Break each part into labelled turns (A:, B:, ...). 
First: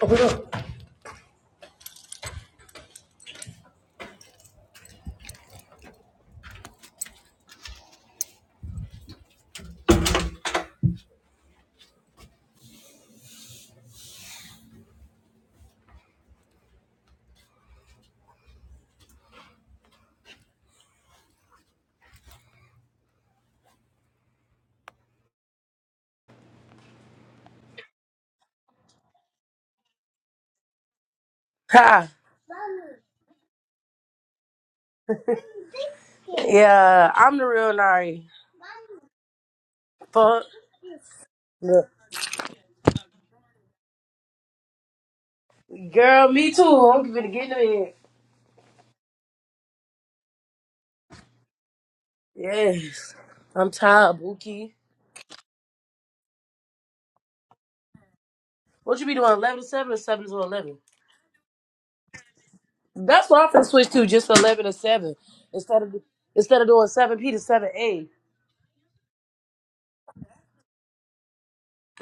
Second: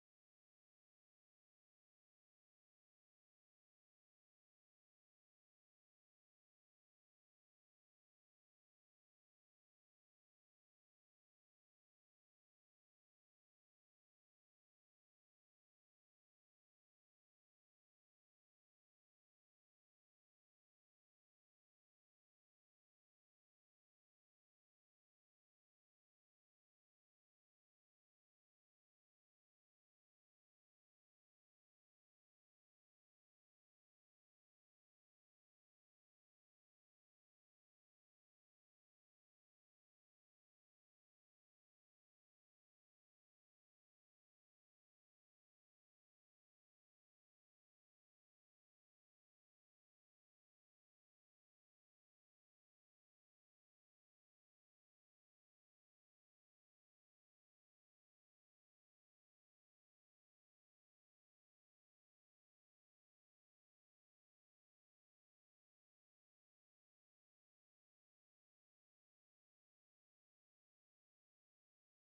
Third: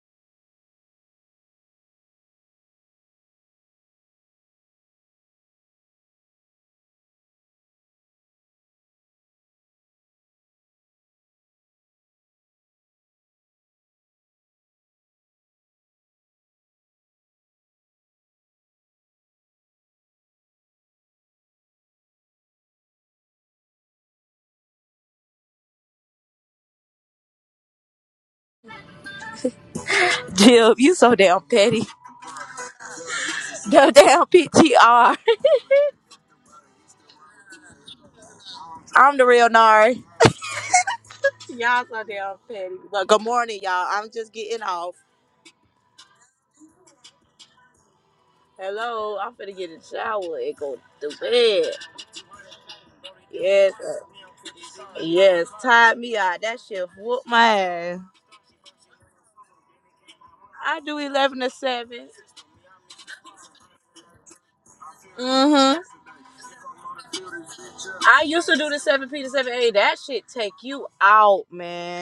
A: Jill, you so damn petty.
B: Ha.
A: Go damn PTR.
B: Yeah, I'm the real Nari.
A: I'm the real Nari.
B: Fuck.
A: Y'all
B: Look.
A: so damn petty. But good morning, y'all. I'm just getting off.
B: Girl, me too. I'm gonna get into it.
A: Hello, I'm finna get in the shower and go to bed.
B: Yes. I'm
A: Yes,
B: tired, Buki.
A: yes, tired me out. That shit whooped my ass.
B: What you be doing, 11 to 7 or 7 to 11?
A: I do 11 to 7.
B: That's what I'm gonna switch to, just 11 to 7.
A: Mm-hmm.
B: Instead of instead of doing 7P to 7A.
A: I used to do the 7P to 7A. That shit take you out,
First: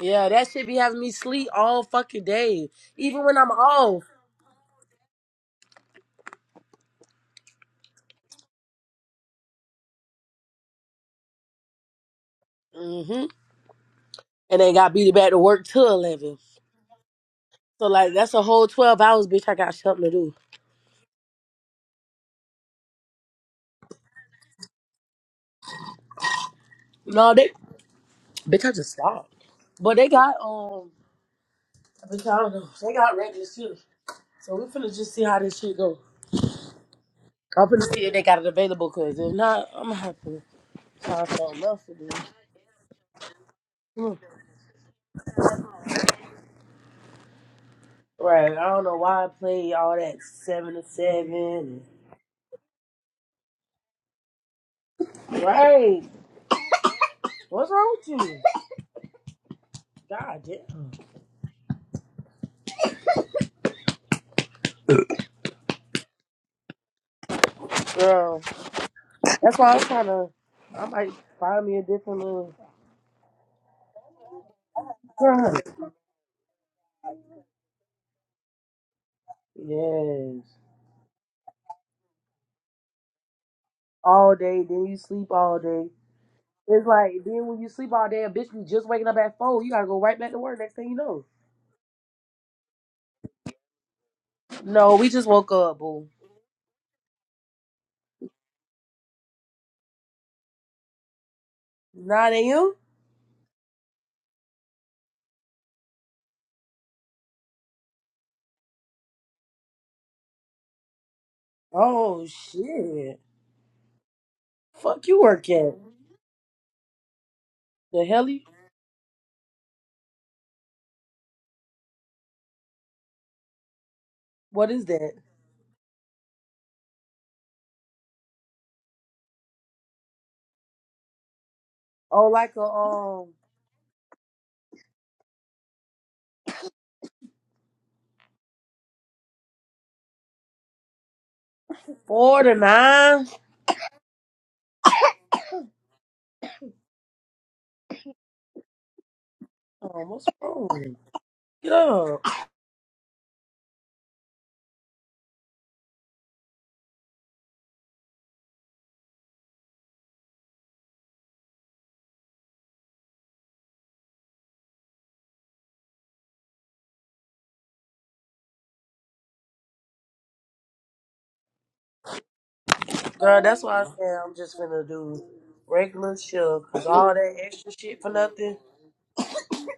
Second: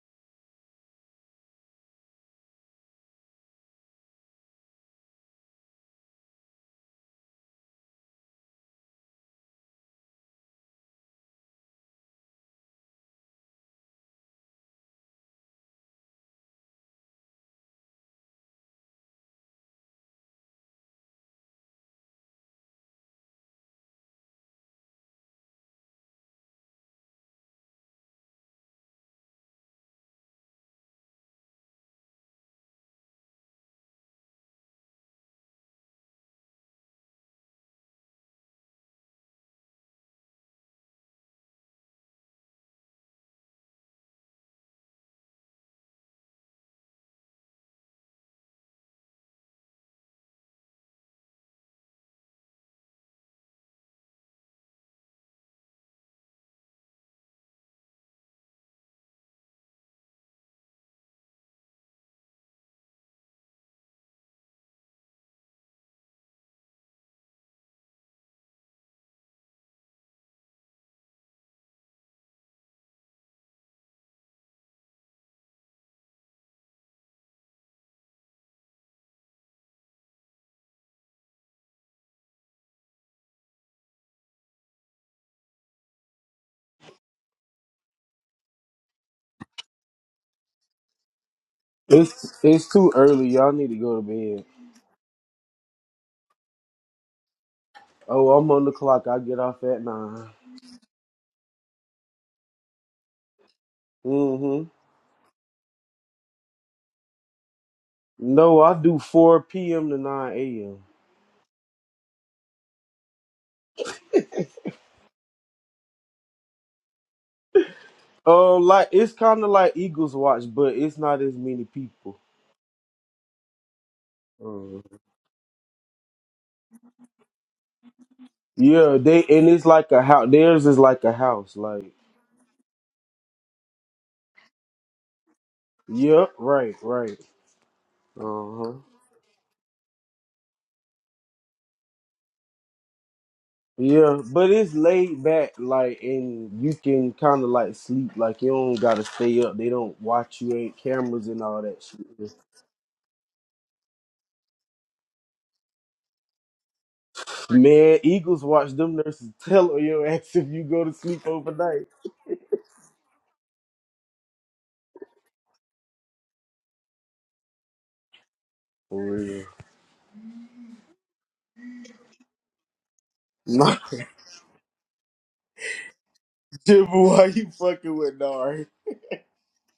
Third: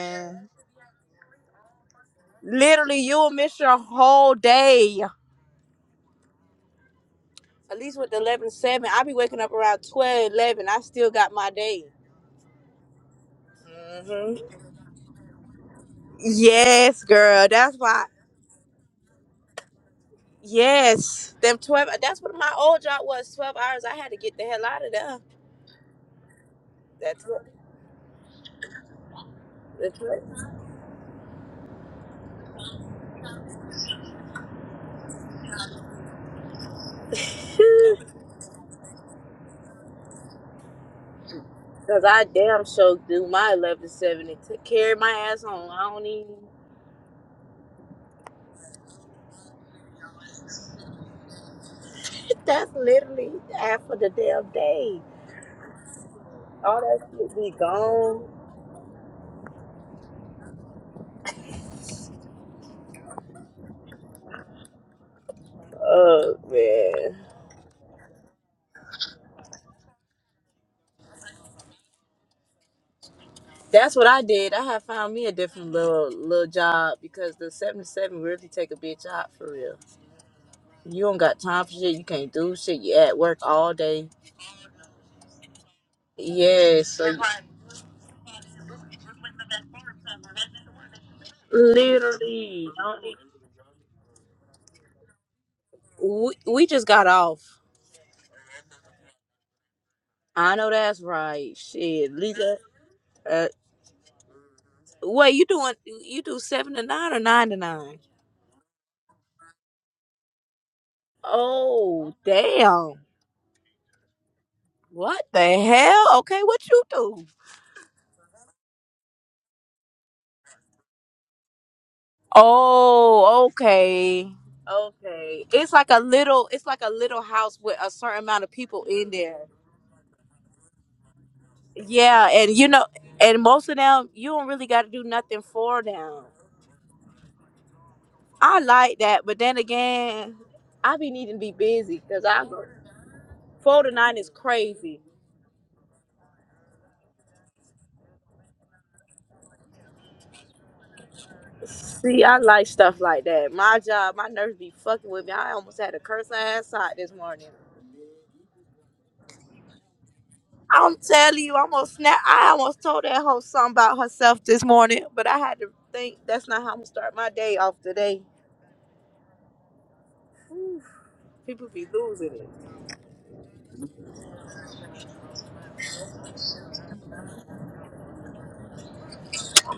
B: Yeah, that shit be having me sleep all fucking day.
A: Literally,
B: Even
A: you'll
B: when I'm
A: miss your
B: off.
A: whole day. At least with the 11 seven, I be waking up around 12 11. I still got my day.
B: hmm
A: hmm
B: And they got beat back to work till 11.
A: Yes, girl. That's
B: So,
A: why.
B: like, that's a whole 12 hours, bitch, I got something to do.
A: Yes. Them 12. That's what my old job was 12 hours. I had to get the hell out of there. That's
B: No,
A: what.
B: they Bitch, I just stopped. But
A: That's
B: they
A: what.
B: got um, bitch, I don't know. They got regular shit, so we finna just see how this shit go. I'm finna see if they got it available, cause if not, I'm gonna have to find something else to
A: Cause
B: do.
A: I damn sure do my eleven
B: Hmm.
A: seventy to carry my ass home. I don't even.
B: Right, I don't know why I play all that seven to seven.
A: That's literally half of the damn day.
B: Right,
A: All that shit be
B: what's wrong with
A: gone.
B: you? God damn,
A: Oh man.
B: girl. That's why I'm trying to. I might find me a different little.
A: That's what I did. I had found me a
B: Girl.
A: different little little job because the seven to seven really take a bitch out for real.
B: Yes,
A: You don't got time for shit. You can't do shit. You at work all day.
B: all day. Then you sleep all day. It's
A: Yes, so
B: like
A: you-
B: then when you sleep all day, a bitch be just waking up at four. You gotta go right back to work next thing you know.
C: It's it's
A: literally,
C: too
A: don't need-
C: early. Y'all need to go to bed.
B: No, we just woke up, boo.
A: we we just got off.
C: Oh, I'm on the clock. I get off at nine.
A: I know that's right. Shit,
B: Nine
A: Lisa.
B: a.m.
A: Uh,
C: Mm-hmm.
A: wait, you doing? You do seven to nine or nine to nine?
C: No, I do four p.m. to nine a.m.
A: Oh
B: Oh
A: damn!
B: shit! Fuck you
A: What
B: work
A: the
B: at
A: hell? Okay, what you do?
B: the heli?
C: Oh, like it's kind of like Eagles Watch, but it's not as many people.
A: Oh, okay.
B: What
C: Mm.
B: is that?
A: Okay. It's like a little it's like a little house with a certain amount of people
C: Yeah,
A: in
C: they
A: there.
C: and it's like a house. Theirs is like a house. Like,
B: Oh,
A: Yeah,
B: like
A: and
B: a
A: you know
B: um
A: and most of them you don't really gotta do nothing for them.
C: yep, right, right. Uh
A: I
C: huh.
A: like that, but then again, I be needing to be busy because
B: four
A: I
B: to
A: go
B: nine.
A: four to nine
C: Yeah,
A: is
C: but it's
A: crazy.
C: laid back, like, and you can kind of like sleep. Like, you don't gotta stay up. They
B: Oh,
C: don't
B: what's
C: watch you. Ain't
B: wrong?
C: cameras and all
B: Get
C: that
A: See,
B: up,
C: shit.
A: I like stuff like that. My job, my nerves be fucking with me. I almost had to curse her ass out this morning.
C: Man, Eagles watch them nurses tell on your ass if you go to
A: I'm
C: sleep
A: telling you, I
C: overnight.
A: almost snap. I almost told that whole something about herself this morning, but I had to think that's not how I'm gonna start my day off today.
C: For real.
A: Whew, People be losing it,
B: girl. That's
C: Not
B: why I said I'm just finna do regular shit, cause
C: Jimmy,
B: all
C: why
B: that
C: you
B: extra
C: fucking
B: shit for
C: with
B: nothing.
C: Nari?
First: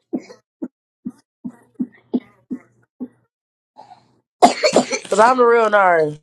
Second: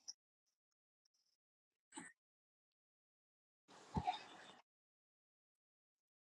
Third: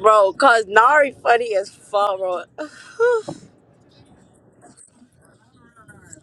A: bro. Cause Nari funny as fuck, bro.
B: Cause I'm a real nerd.